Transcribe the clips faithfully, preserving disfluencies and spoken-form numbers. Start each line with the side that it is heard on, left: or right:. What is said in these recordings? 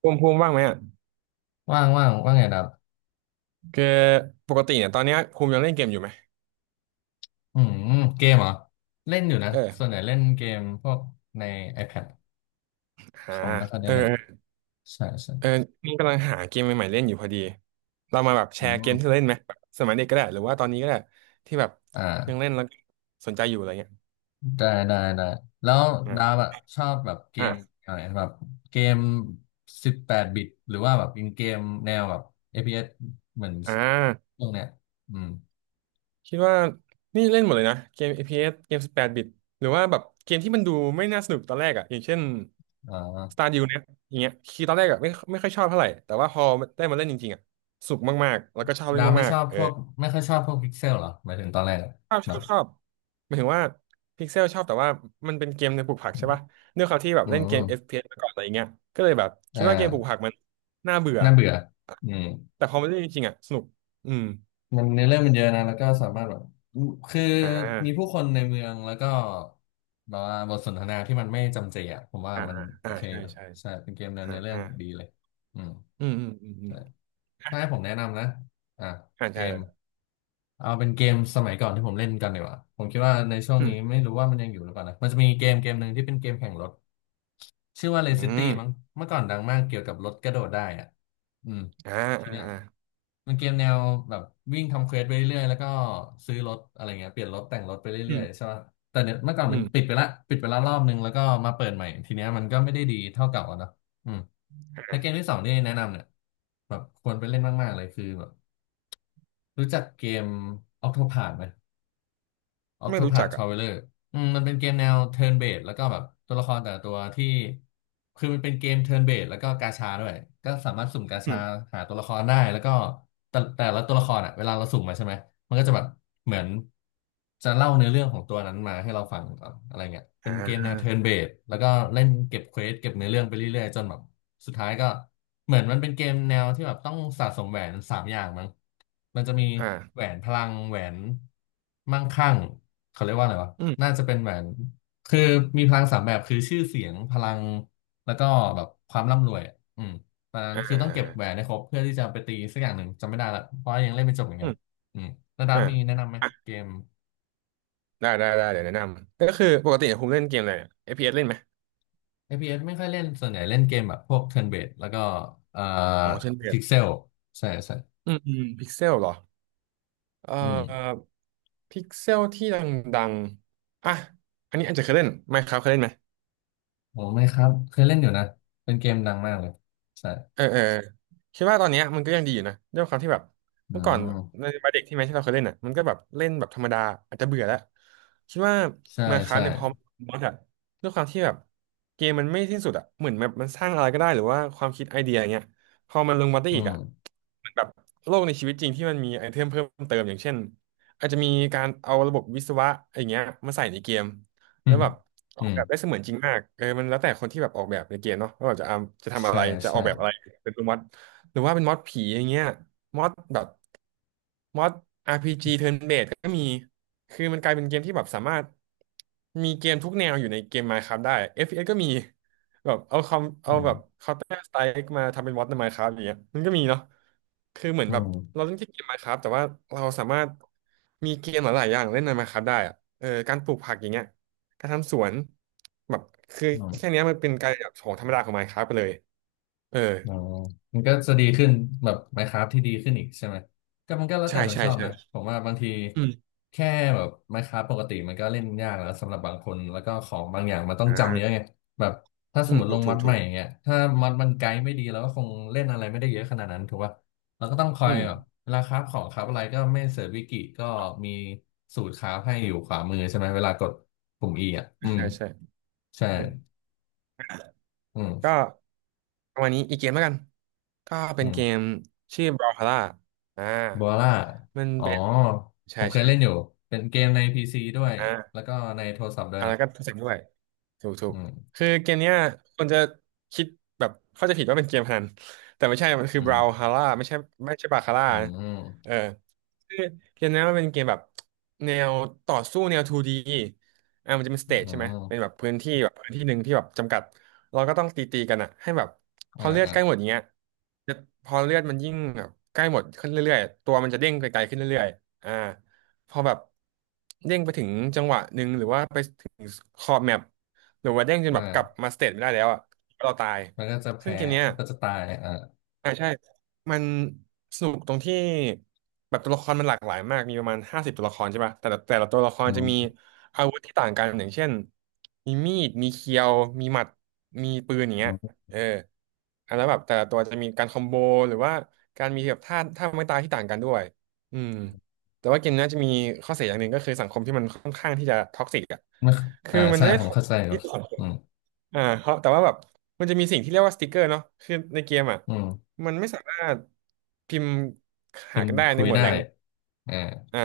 right: ภูมิภูมิว่างไหมอ่ะ
left: ว่างว่างว่างไงดับ
right: คือปกติเนี่ยตอนเนี้ยภูมิยังเล่นเกมอยู่ไหม
left: อืมเกมเหรอเล่นอยู่นะส่วนให
right: เออ
left: ญ่เล่นเกมพวกใน iPad ค
right: หา
left: อมไม่ค่อยได้
right: เออ
left: เล่น
right: เออ
left: ใช่ใช่
right: เออนี่กำลังหาเกมใหม่ๆเล่นอยู่พอดีเรามาแบบแช
left: อื
right: ร์เกมที่
left: ม
right: เราเล่นไหมแบบสมัยเด็กก็ได้หรือว่าตอนนี้ก็ได้ที่แบบยัง
left: อ่า
right: เล่นแล้วสนใจอยู่อะไรเงี้ย
left: ได้ได้ได้แล้ว
right: อ่า
left: ดาบอะชอบแบบเกม
right: อ่า
left: อะไรแบบเกมสิบแปดบิตหรือว่าแบบเป็นเกมแนวแบบ เอฟ พี เอส เอสเหมือน
right: อ่า
left: พวกเนี้ยอืม
right: คิดว่านี่เล่นหมดเลยนะเกม เอฟ พี เอส เอสเกมสิบแปดบแปดบิตหรือว่าแบบเกมที่มันดูไม่น่าสนุกตอนแรกอ่ะอย่างเช่น
left: อ่า
right: Stardew เนี่ยอย่างเงี้ยคือตอนแรกอ่ะไม่ไม่ค่อยชอบเท่าไหร่แต่ว่าพอได้มาเล่นจริงๆอ่ะสุกมากๆแล้วก็ชอบเล่
left: ดา
right: น
left: บไม่
right: มา
left: ช
right: ก
left: อบ
right: ๆเออ
left: พวกไม่ค่อยชอบพวกพิกเซลเหรอหมายถึงตอนแรกอะ
right: ชอบช
left: แบ
right: อ
left: บ
right: บชอบหมายถึงว่าพิกเซลชอบแต่ว่ามันเป็นเกมในปลูกผักใช่ป่ะด้วยความที่แบบ
left: อื
right: เล่นเกม
left: ม
right: เอฟ พี เอส มาก่อนอะไรเงี้ยก็เลยแบบ
left: อ่
right: คิดว่าเกมปลูก
left: า
right: ผักมันน่าเบื่อ
left: น่าเบื่ออืม
right: แต่พอมาเล่นจริงๆอ่ะสนุกอืม
left: มันเนื้อเรื่องมันเยอะนะแล้วก็สามารถแบบคือ
right: อ่
left: มีผู้
right: า
left: คนในเมืองแล้วก็แบบว่าบทสนทนาที่มันไม่จำเจอ่ะผมว่า
right: อ่า
left: มัน
right: อ่า
left: โอ
right: อ่า
left: เค
right: ใช่
left: อยู่
right: ใช่
left: ใช่เป็นเกมใน
right: อ่า
left: เนื้อเรื่อง
right: อ่า
left: ดีเลยอืม
right: อืมอืมอืมอืม
left: ใช่ ถ้าให้ผมแนะนำนะอ่ะ
right: อ่า
left: เก
right: ใช่
left: ม
right: เลย
left: เอาเป็นเกมสมัยก่อนที่ผมเล่นกันดีกว่าผมคิดว่าในช่วง
right: อืม
left: นี้ไม่รู้ว่ามันยังอยู่หรือเปล่านะมันจะมีเกมเกมหนึ่งที่เป็นเกมแข่งรถชื่อว่า
right: อื
left: Race City
right: ม
left: มั้งเมื่อก่อนดังมากเกี่ยวกับรถกระโดดได้อ่ะอืม
right: อ่า
left: ที
right: อ่า
left: เนี้ย
right: อ่า
left: มันเกมแนวแบบวิ่งทำเควสไปเรื่อยๆแล้วก็ซื้อรถอะไรเงี้ยเปลี่ยนรถแต่งรถไป
right: อื
left: เรื่อยๆใช่
right: ม
left: ป่ะแต่เนี่ยเมื่อก่อน
right: อื
left: มัน
right: ม
left: ปิดไปละปิดไปละรอบนึงแล้วก็มาเปิดใหม่ทีเนี้ยมันก็ไม่ได้ดีเท่าเก่าอะเนาะ ใน
right: อ่า
left: เกมที่สองที่แนะนำเนี่ยแบบควรไปเล่นมากๆเลยคือแบบรู้จักเกม Octopath ไหม
right: ไม่รู้จั
left: Octopath
right: กอ่ะ
left: Traveler อืมมันเป็นเกมแนว turn based แล้วก็แบบตัวละครแต่ละตัวที่คือมันเป็นเกม turn based แล้วก็กาชาด้วยก็สามารถสุ่มกา
right: อื
left: ชา
right: ม
left: หาตัวละครได้แล้วก็แต่แต่ละตัวละครอ่ะเวลาเราสุ่มมาใช่ไหมมันก็จะแบบเหมือนจะเล่าเนื้อเรื่องของตัวนั้นมาให้เราฟังก่อนอะไรเงี้ยเป็
right: อ่
left: นเกมแน
right: า
left: ว turn based แล้วก็เล่นเก็บเควสเก็บเนื้อเรื่องไปเรื่อยๆจนแบบ สุดท้ายก็เหมือนมันเป็นเกมแนวที่แบบต้องสะสมแหวนสามอย่างมั้งมันจะมี
right: อ่า
left: แหวนพลังแหวนมั่งคั่งเขาเรียกว่าอะไรวะ
right: อืม
left: น่าจะเป็นแหวนคือมีพลังสามแบบคือชื่อเสียงพลังแล้วก็แบบความร่ำรวยอะอืมตอนนั้น
right: อ่า
left: คือ
right: อ่า
left: ต้องเก็บแหวนให้ครบเพื่อที่จะไปตีสักอย่างหนึ่งจำไม่ได้ละเพราะยังเล่นไม่จบเหมือน
right: อื
left: กัน
right: ม
left: อืมแล้วดา
right: อ่า
left: มีแนะนำไหม
right: อ่ะ
left: เกม
right: ได้ได้ได้เดี๋ยวแนะนำก็คือปกติผมเล่นเกมอะไรเนี่ย เอฟ พี เอส เอสเล่นไหม
left: เ p s ไม่ค่อยเล่นส่วนใหญ่เล่นเกมแบบพวก turn based แล้วก็เอ่อ
right: อ๋อเช่นเดีย
left: pixel ใช่ใช่
right: อืมอืมพิกเซลเหรอเอ่
left: อืม
right: อพิกเซลที่ดังๆอ่ะอันนี้อาจจะเคยเล่นไหมครับเคยเล่นไหม
left: โอ้ไม่ครับเคยเล่นอยู่นะเป็นเกมดังมากเลยใช่
right: เออเออคิดว่าตอนเนี้ยมันก็ยังดีอยู่นะด้วยความที่แบบ
left: อื
right: เมื่อก่อน
left: ม
right: ในวัยเด็กที่แม้ที่เราเคยเล่นอ่ะมันก็แบบเล่นแบบธรรมดาอาจจะเบื่อแล้วคิดว่า
left: ใช่
right: มาคราฟ
left: ใช่
right: เนี่ยพอมอดอะด้วยความที่แบบเกมมันไม่สิ้นสุดอ่ะเหมือนแบบมันสร้างอะไรก็ได้หรือว่าความคิดไอเดียอย่างเงี้ยพอมันลงมาได้
left: อื
right: อีก
left: ม
right: อ่ะ เหมือนแบบโลกในชีวิตจริงที่มันมีไอเทมเพิ่มเติมอย่างเช่นอาจจะมีการเอาระบบวิศวะอะไรเงี้ยมาใส่ในเกม
left: อื
right: แล้ว
left: ม
right: แบบอ
left: อื
right: อก
left: ม
right: แบบได้เสมือนจริงมากเออมันแล้วแต่คนที่แบบออกแบบในเกมเนาะว่าแบบจะเอาจะทำอะ
left: ใช่
right: ไรจะอ
left: ใช่
right: อกแบบอะไรเป็นม็อดหรือว่าเป็นม็อดผีอย่างเงี้ยม็อดแบบม็อด อาร์ พี จี turn based ก็มีคือมันกลายเป็นเกมที่แบบสามารถมีเกมทุกแนวอยู่ในเกม Minecraft ได้ เอฟ พี เอส ก็มี แบบเอาคอมเอา
left: อื
right: แบบ
left: ม
right: เคาน์เตอร์สไตล์มาทำเป็นมอดใน Minecraft อย่างเงี้ยมันก็มีเนาะคือเหมือน
left: อื
right: แบบเรา
left: ม
right: เล่นแค่เกม Minecraft แต่ว่าเราสามารถมีเกมหลายๆอย่างเล่นใน Minecraft ได้อะเออการปลูกผักอย่างเงี้ยการทำสวนแบบคือ
left: อื
right: แค่
left: ม
right: เนี้ยมันเป็นการแบบของธรรมดาของ Minecraft ไปเลยเออ
left: อ๋อมันก็จะดีขึ้นแบบ Minecraft ที่ดีขึ้นอีกใช่ไหมก็มันก็แล้ว
right: ใช่
left: แต่คน
right: ใช่
left: ชอบ
right: ใช่
left: นะผมว่าบางที
right: อืม
left: แค่แบบ Minecraft ปกติมันก็เล่นยากแล้วสำหรับบางคนแล้วก็ของบางอย่างมันต้องจำเยอะ
right: อ่า
left: ไงแบบถ้าส
right: อื
left: มม
right: ม
left: ติล
right: ถู
left: ง
right: กถู
left: ม็อ
right: ก
left: ดให
right: ถู
left: ม่
right: ก
left: อย่างเงี้ยถ้าม็อดมันไกด์ไม่ดีเราก็คงเล่นอะไรไม่ได้เยอะขนาดนั้นถูกป่ะเราก็ต้องคอ
right: อื
left: ย
right: ม
left: แบบเวลาคราฟของคราฟอะไรก็ไม่เสิร์ชวิกิก็มีสูตรคราฟให้อยู่ขวามือใช่ไหมเวลากดปุ่ม E อ่ะอืม
right: ใช่ใช่
left: ใช่
right: อืม
left: อืม
right: ก็ประมาณนี้อีกเกมแล้วกันก็เป็
left: อื
right: น
left: ม
right: เกมชื่อ Brawlhalla อ่า
left: บัวล่า
right: มัน
left: อ๋อ
right: เป็น
left: ผ
right: ใช่
left: มเคย
right: ใช่
left: เล่นอยู่ เป็นเกมในพีซีด้วย
right: อ่า
left: แล้วก็ในโทรศัพท์ด้วย
right: อ่าแล้
left: เนาะ
right: วก็โทรศัพท์ด้วยถูกถูก
left: อืม
right: คือเกมเนี้ยคนจะคิดแบบเข้าใจผิดว่าเป็นเกมพนัน แต่ไม่ใช่มันคื
left: อื
right: อบราว
left: ม
right: ฮาร่าไม่ใช่ไม่ใช่บาคาร่า
left: อื
right: นะ
left: ม
right: เออคือเกมเนี้ยมันเป็นเกมแบบแนวต่อสู้แนว ทู ดี อ่ามันจะเป็นส
left: อื
right: เตจใช่ไหม เป็นแบ
left: ม
right: บพื้นที่แบบพื้นที่หนึ่งที่แบบจำกัด เราก็ต้องตีตีกันอะให้แบบพ
left: อ่า
right: อเลือด
left: อ่า
right: ใกล้หมดอย่างเงี้ยจะพอเลือดมันยิ่งแบบใกล้หมดขึ้นเรื่อยๆตัวมันจะเด้งไกลๆขึ้นเรื่อยๆอ่า พอแบบเด้งไปถึงจังหวะหนึ่งหรือว่าไปถึงขอบแมปหรือว่าเด้งจนแบบ
left: อ่า
right: กลับมาสเตจไม่ได้แล้วอ่ะเราตาย
left: มันก็จะ
right: ซึ่ง
left: แพ้
right: เกมเนี้ย
left: มันก็จะตายอ่า
right: อ่าใช่มันสนุกตรงที่แบบตัวละครมันหลากหลายมากมีประมาณห้าสิบตัวละครใช่ปะแต่ละแต่ละตัวละคร
left: อื
right: จะมี
left: ม
right: อาวุธที่ต่างกันอย่างเช่นมีมีดมีเคียวมีหมัดมีปืนอย่างเงี้ย
left: อืม
right: เอออ่ะแล้วแบบแต่ละตัวจะมีการคอมโบหรือว่าการมีแบบท่าท่าไม้ตายที่ต่างกันด้วยอืมแต่ว่าเกมนี้ยจะมีข้อเสียอย่างหนึ่งก็คือสังคมที่มันค่อนข้างที่จะท็อกซิกอ่ะ
left: ไม่
right: คื
left: อ่า
right: อมัน
left: ใช่
right: ไม่ได้
left: ผม
right: ท็อก
left: เข้า
right: ซิก
left: ใจอยู่
right: ที่สังค
left: อื
right: ม
left: ม
right: อ่าเพราะแต่ว่าแบบมันจะมีสิ่งที่เรียกว่าสติกเกอร์เนาะคือในเกมอ่ะ
left: อืม
right: มันไม่สามารถพิมพ์
left: พิ
right: หา
left: ม
right: กั
left: พ์
right: นได้
left: คุ
right: ใน
left: ย
right: หมวด
left: ได้
right: แรงค์
left: อ่า
right: อ่า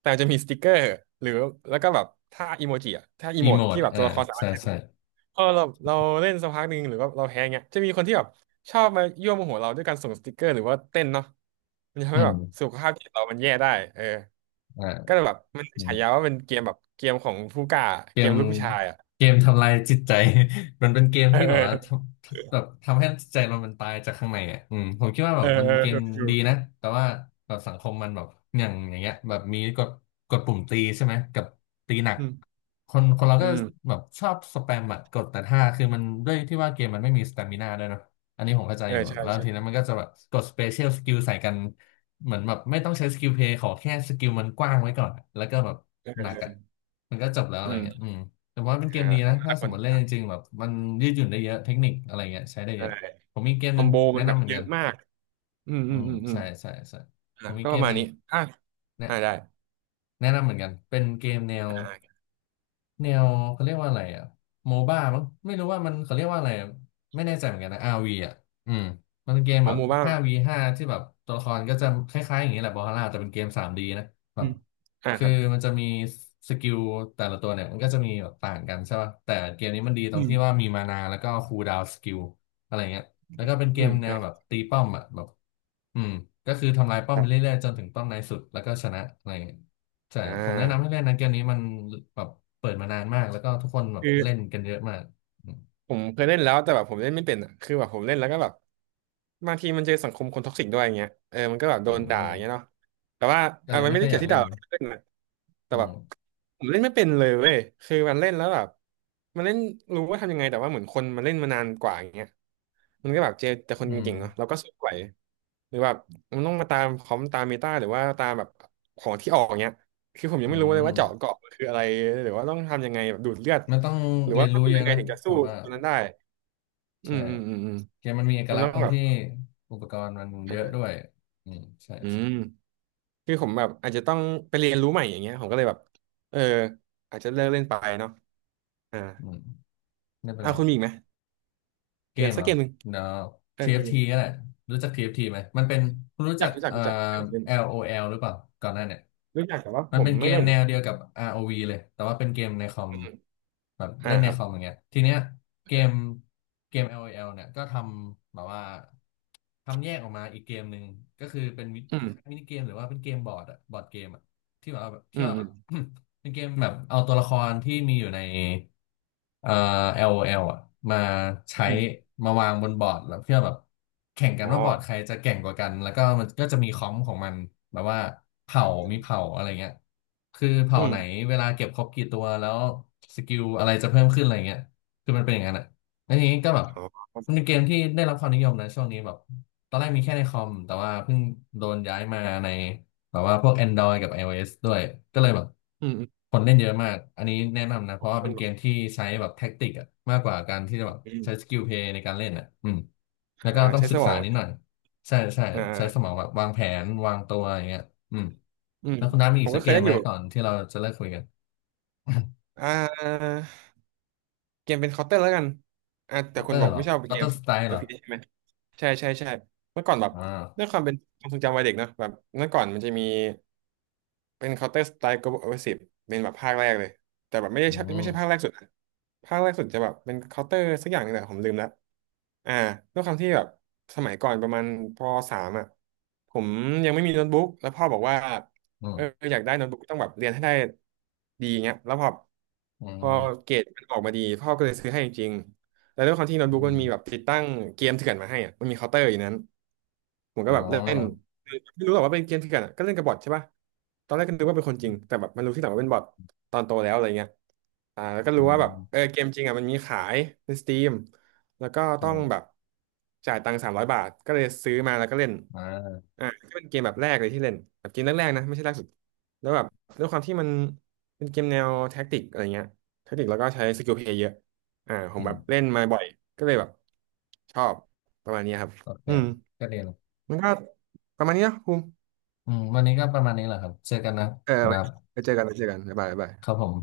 right: แต่จะมีสติกเกอร์หรือแล้วก็แบบถ้าอีโมจิอ่ะถ้าอี
left: อี
right: โม
left: โม
right: ด
left: ด
right: ที่แบบ
left: อ่า
right: ตัวละครสามา
left: ใช่
right: รถเล่น
left: ใช่
right: พอเราเราเล่นสักพักหนึ่งหรือว่าเราแพ้เงี้ยจะมีคนที่แบบชอบมายั่วโมโหเราด้วยการส่งสติกเกอร์หรือว่าเต้นเนาะมันจะทำ
left: อื
right: ให้แบบ
left: ม
right: สุขภาพจิตเรามันแย่ได้เออ
left: อ
right: ก็เลย
left: ่า
right: แบบมันฉายาว่าเป็นเกมแบบเกมของผู้กล้า
left: เก
right: เก
left: ม
right: มลูกผู้ชายอ่ะ
left: เกมทำลายจิตใจ มันเป็นเกม
right: เอ
left: ที่แบบว่าท
right: อ
left: ำทำแบบทำให้จิตใจเรามันตายจากข้างในอ่ะอืมผมคิดว่าแบ
right: เอ
left: บ
right: อ
left: มัน
right: เอ
left: เป็น
right: อ
left: เก
right: เออ
left: ม
right: ถูกถู
left: ดี
right: ก
left: นะแต่ว่าแบบสังคมมันแบบอย่างอย่างเงี้ยแบบมีกดกดปุ่มตีใช่ไหมกับตีหนัก
right: อืม
left: คนคนเรา
right: อื
left: ก็
right: ม
left: แบบชอบสแปมอะกดแต่ถ้าคือมันด้วยที่ว่าเกมมันไม่มีสตามินาด้วยเนอะอันนี้ผมเข้าใจ
right: เออ
left: อยู่
right: ใช่
left: แล้วทีนั้
right: ใช่
left: นมันก็จะแบบกดสเปเชียลสกิลใส่กัน เหมือนแบบไม่ต้องใช้สกิลเพลย์ขอแค่สกิลมันกว้างไว้ก่อนอะแล้วก็แบบ
right: เออเอ
left: หนักอ่ะ
right: อ
left: มันก็จบแล้วอะ
right: อื
left: ไรเงี้ย
right: ม
left: อืมแต่ว่าเป็นเก
right: อ่า
left: มดีนะถ้า
right: อ่า
left: ส
right: ค
left: ม
right: น
left: มติเล่นจริงๆแบบมันยืดหยุ่นได้เยอะเทคนิคอะไรเงี้ยใช้ได้เย
right: ใช่
left: อะผมมีเกม
right: ค
left: ห
right: อ
left: นึ่
right: ม
left: ง
right: โบ
left: แนะ
right: มันแบ
left: นำ
right: บ
left: เหมือน
right: เย
left: กั
right: อะ
left: น
right: มากอืม
left: อื
right: อืม
left: ม
right: อืมอืม
left: ใช่ใช่ใช่ผ
right: อ่า
left: มมี
right: ก็
left: เก
right: ป
left: ม
right: ระมา
left: ห
right: ณ
left: นึ่ง
right: นี้อ่า
left: แนะ
right: อ่าได้
left: แนะนำเหมือนกันเป็นเกมแนว
right: อ่า
left: แนวเขาเรียกว่าอะไรอ่ะโมบ้ามั้งไม่รู้ว่ามันเขาเรียกว่าอะไรอะไม่แน่ใจเหมือนกันนะ อาร์ วี อ่ะอืมมันเป็นเกม
right: ขอ
left: แบบ
right: โมบ้าง
left: ห้า วี ห้า ที่แบบตัวละครก็จะคล้ายๆอย่างนี้แหละบอลล่าแต่เป็นเกม ทรี ดี นะแบ
right: อื
left: บ
right: มอ่า
left: คื
right: ค
left: อ
right: รับ
left: มันจะมีสกิลแต่ละตัวเนี่ยมันก็จะมีแบบต่างกันใช่ป่ะแต่เกมนี้มันดีตร
right: อื
left: ง
right: ม
left: ที่ว่ามีมานาแล้วก็คูลดาวน์สกิลอะไรเงี้ยแล้วก็เป็นเก
right: อื
left: ม
right: ม
left: แน
right: อ่า
left: วแบบตีป้อมอ่ะแบบอืมก็คือทำลายป้อม
right: ครั
left: ไป
right: บ
left: เรื่อยๆจนถึงป้อมในสุดแล้วก็ชนะอะไรเงี้ย ใช่
right: อ่
left: ผมแนะนำให้
right: า
left: เล่นนะเกมนี้มันแบบเปิดมานานมากแล้วก็ทุกคนแบบ
right: คือ
left: เล่นกันเยอะมากอืม
right: ผมเคยเล่นแล้วแต่แบบผมเล่นไม่เป็นอ่ะคือแบบผมเล่นแล้วก็แบบบางทีมันเจอสังคมคนท็อกซิกด้วยอย่างเงี้ยเออมันก็แบบโด
left: โ
right: นด่าอย่างเงี้
left: อ
right: ยเนาะแต่ว่า
left: ก็
right: อ่ะ
left: เลย
right: มัน
left: ไม่
right: ไม่
left: ค่อ
right: ได้
left: ยอ
right: เกี่ย
left: ยา
right: ว
left: ก
right: ที่
left: เล่
right: ด่า
left: น
right: เล่นนะแต่
left: อื
right: แบ
left: ม
right: บผมเล่นไม่เป็นเลยเว้ยคือมันเล่นแล้วแบบมันเล่นรู้ว่าทำยังไงแต่ว่าเหมือนคนมันเล่นมานานกว่าอย่างเงี้ยมันก็แบบเจอแต่คน
left: อืม
right: เก่งๆเนาะเราก็สู้ไหวหรือแบบมันต้องมาตามคอมตามเมตาหรือว่าตามแบบของที่ออกเงี้ยคือผมยัง
left: อื
right: ไม่รู้เลยว่าเจาะ
left: ม
right: เกาะคืออะไรหรือว่าต้องทำยังไงแบบดูดเลือด
left: มันต้อง
right: หรือ
left: เรี
right: ว่า
left: ยน
right: ต้อง
left: รู้
right: ดู
left: เยอะ
right: ยังไง
left: นะ
right: ถึงจะ
left: ผ
right: สู้
left: มว่า
right: ตัวนั้นได้อื
left: ใช่
right: มอืมอืมอืม
left: เกมมันมีเอก
right: มัน
left: ลักษ
right: ต้อ
left: ณ์ตร
right: ง
left: ง
right: แบบ
left: ที่อุปกรณ์มันเยอะด้ว
right: เออ
left: ยอืมใช่
right: อืมคือผมแบบอาจจะต้องไปเรียนรู้ใหม่อย่างเงี้ยผมก็เลยแบบเอออาจจะเลิกเล่นไปเนาะอ่า
left: อืมไม่เป็น
right: อ่า
left: ไร
right: คุณมีอีกไหม
left: เก
right: เก
left: ม
right: มสั
left: เห
right: ก
left: รอ
right: เกมหนึ่ง
left: เนาะ
right: เออเก
left: ที เอฟ ที
right: ม
left: ก็แหละรู้จัก ที เอฟ ที ไหมมันเป็นคุณรู้
right: อ
left: จั
right: ยาก
left: ก
right: รู้จัก
left: เอ่อ
right: รู้จักเล่นเล่น
left: LOL หรือเปล่าก่อนหน้าเนี่ย
right: รู้จักแต่ว่า
left: มั
right: ผ
left: น
right: ม
left: เป็นเก
right: ไม่
left: ม
right: เล่น
left: แนวเดียวกับ อาร์ โอ วี เลยแต่ว่าเป็นเกมในคอม
right: อืม
left: แบบ
right: อ่า
left: เล่นใน
right: ครั
left: ค
right: บ
left: อมอย่างเงี้ยทีเนี้ยเกมเกม LOL เนี่ยก็ทำแบบว่าทำแยกออกมาอีกเกมหนึ่งก็คือเป็นมิ
right: อื
left: ค
right: ม
left: ล้ายๆมินิเกมหรือว่าเป็นเกมบอร์ดอะบอร์ดเกมอะที่แบบว่า
right: อื
left: ที่
right: ม
left: ว่า
right: อื
left: แบ
right: ม
left: บ เป็นเกมแบบเอาตัวละครที่มีอยู่ใน เอ่อ LOL อลโอแอลอ่ะมาใช้
right: อืม
left: มาวางบนบอร์ดแล้วเพื่อแบบแข่งกั
right: อ๋
left: น
right: อ
left: ว่าบอร์ดใครจะแก่งกว่ากันแล้วก็มันก็จะมีคอมของมันแบบว่าเผ่ามีเผ่าอะไรเงี้ยคือเผ่า
right: อืม
left: ไหนเวลาเก็บครบกี่ตัวแล้วสกิลอะไรจะเพิ่มขึ้นอะไรเงี้ยคือมันเป็นอย่างนั้นอ่ะแล้วทีนี้ก็แบบ
right: อ๋อ
left: มันเป็นเกมที่ได้รับความนิยมนะช่วงนี้แบบตอนแรกมีแค่ในคอมแต่ว่าเพิ่งโดนย้ายมาใน แบบว่าพวก แอนดรอยด์ กับ ไอ โอ เอส ด้วยก็เลยแบบ
right: อืมอืม
left: คนเล่นเยอะมากอันนี้แนะนำนะเพราะว่า
right: ค
left: เป็
right: น
left: น
right: บ
left: เก
right: อก
left: มที่ใช้แบบแท็กติกอะมากกว่าการที่จะ
right: อ
left: แบบ
right: ืม
left: ใช้สกิลเพลย์ในการเล่นอะอืมแล้ว
right: อ่า
left: ก็ต้อง
right: ใช้
left: ศึ
right: ส
left: ก
right: ม
left: ษา
right: อง
left: นิดหน่อยใช่ใช่
right: อ่
left: ใช้สม
right: า
left: องแบบวางแผนวางตัวอย่างเงี้ยอืม
right: อืม
left: แล้วคุณน้ามี
right: ผ
left: อี
right: ม
left: กสั
right: ก็
left: ก
right: เค
left: เก
right: ย
left: ม
right: เล่น
left: ไห
right: อ
left: ม
right: ยู่
left: ก่อนที่เราจะเลิกคุยกัน
right: อ่า เกมเป็นเคาน์เตอร์แล้วกันอ่ะ
left: ค
right: แต่
left: อเต
right: คุ
left: อ
right: ณบอ
left: ร์
right: ก
left: เหรอ
right: ไม่ชอบ
left: คอ
right: เก
left: เตอ
right: ม
left: ร์สไตล์เหรอ
right: เอฟ พี เอส ใช่ไหม ใช่ใช่ใช่เมื่อก่อนแบบ
left: อ่
right: ด้วย
left: า
right: ความเป็นความทรงจำวัยเด็กเนอะแบบเมื่อก่อนมันจะมีเป็น Counter Strike Global Offensive เป็นแบบภาคแรกเลยแต่แบบไม่ได้
left: อื
right: ใช่ไม่ใช่ภาคแร
left: ม
right: กสุดนะภาคแรกสุดจะแบบเป็น Counter สักอย่างหนึงแหละผมลืมแล้วอ่าด้วยความที่แบบสมัยก่อนประมาณปสามอ่ะผมยังไม่มีโน้ตบุ๊กแล้วพ่อบอกว่า
left: อืม
right: เอออยากได้โน้ตบุ๊กต้องแบบเรียนให้ได้ดีเงี้ยแล้วพอ
left: อื
right: พอ
left: ม
right: เกรดมันออกมาดีพ่อก็เลยซื้อให้จริง แล้วด้วยความที่โน้ตบุ๊ก
left: อื
right: มันมีแบบ
left: ม
right: ติดตั้งเกมเถื่อนมาให้อ่ะมันมีเคาน์เตอร์อยู่นั้นผมก็
left: อ๋อ
right: แบบเล่นคือไม่รู้หรอกว่าเป็นเกมเถื่อนอะก็เล่นกับบอทใช่ป่ะตอนแรกก็นึกว่าเป็นคนจริงแต่แบบมันรู้ที่หลังว่าเป็นบอทตอนโตแล้วอะไรเงี้ยอ่าแล้วก็
left: อื
right: รู้ว่าแบบเออ
left: ม
right: เกมจริงอ่ะมันมีขายในสตรีมแล้วก็
left: อื
right: ต้องแบบ
left: ม
right: จ่ายตังค์สามร้อยบาทก็เลยซื้อมาแล้วก็เล่น
left: อ่า
right: อ่าก็เป็นเกมแบบแรกเลยที่เล่นแบบเกมแรกๆนะไม่ใช่ล่าสุดแล้วแบบด้วยความที่มันเป็นเกมแนวแท็กติกอะไรเงี้ยแท็กติกแล้วก็ใช้สกิลเพลย์เยอะ อ่าผม
left: อื
right: แบ
left: ม
right: บเล่นมาบ่อยก็เลยแบบชอบประมาณนี้ครับ
left: โอเค
right: อืม
left: ก็ดีนะ
right: มันก็ประมาณนี้นะภูมิ
left: อืมวันนี้ก็ประมาณนี้แหละครับเจอกันนะ
right: เออ
left: ค
right: ไว้
left: รับ
right: ไว้เจอกันไว้เจอกันบ๊ายบายบ๊ายบา
left: ครับ
right: ย
left: ผม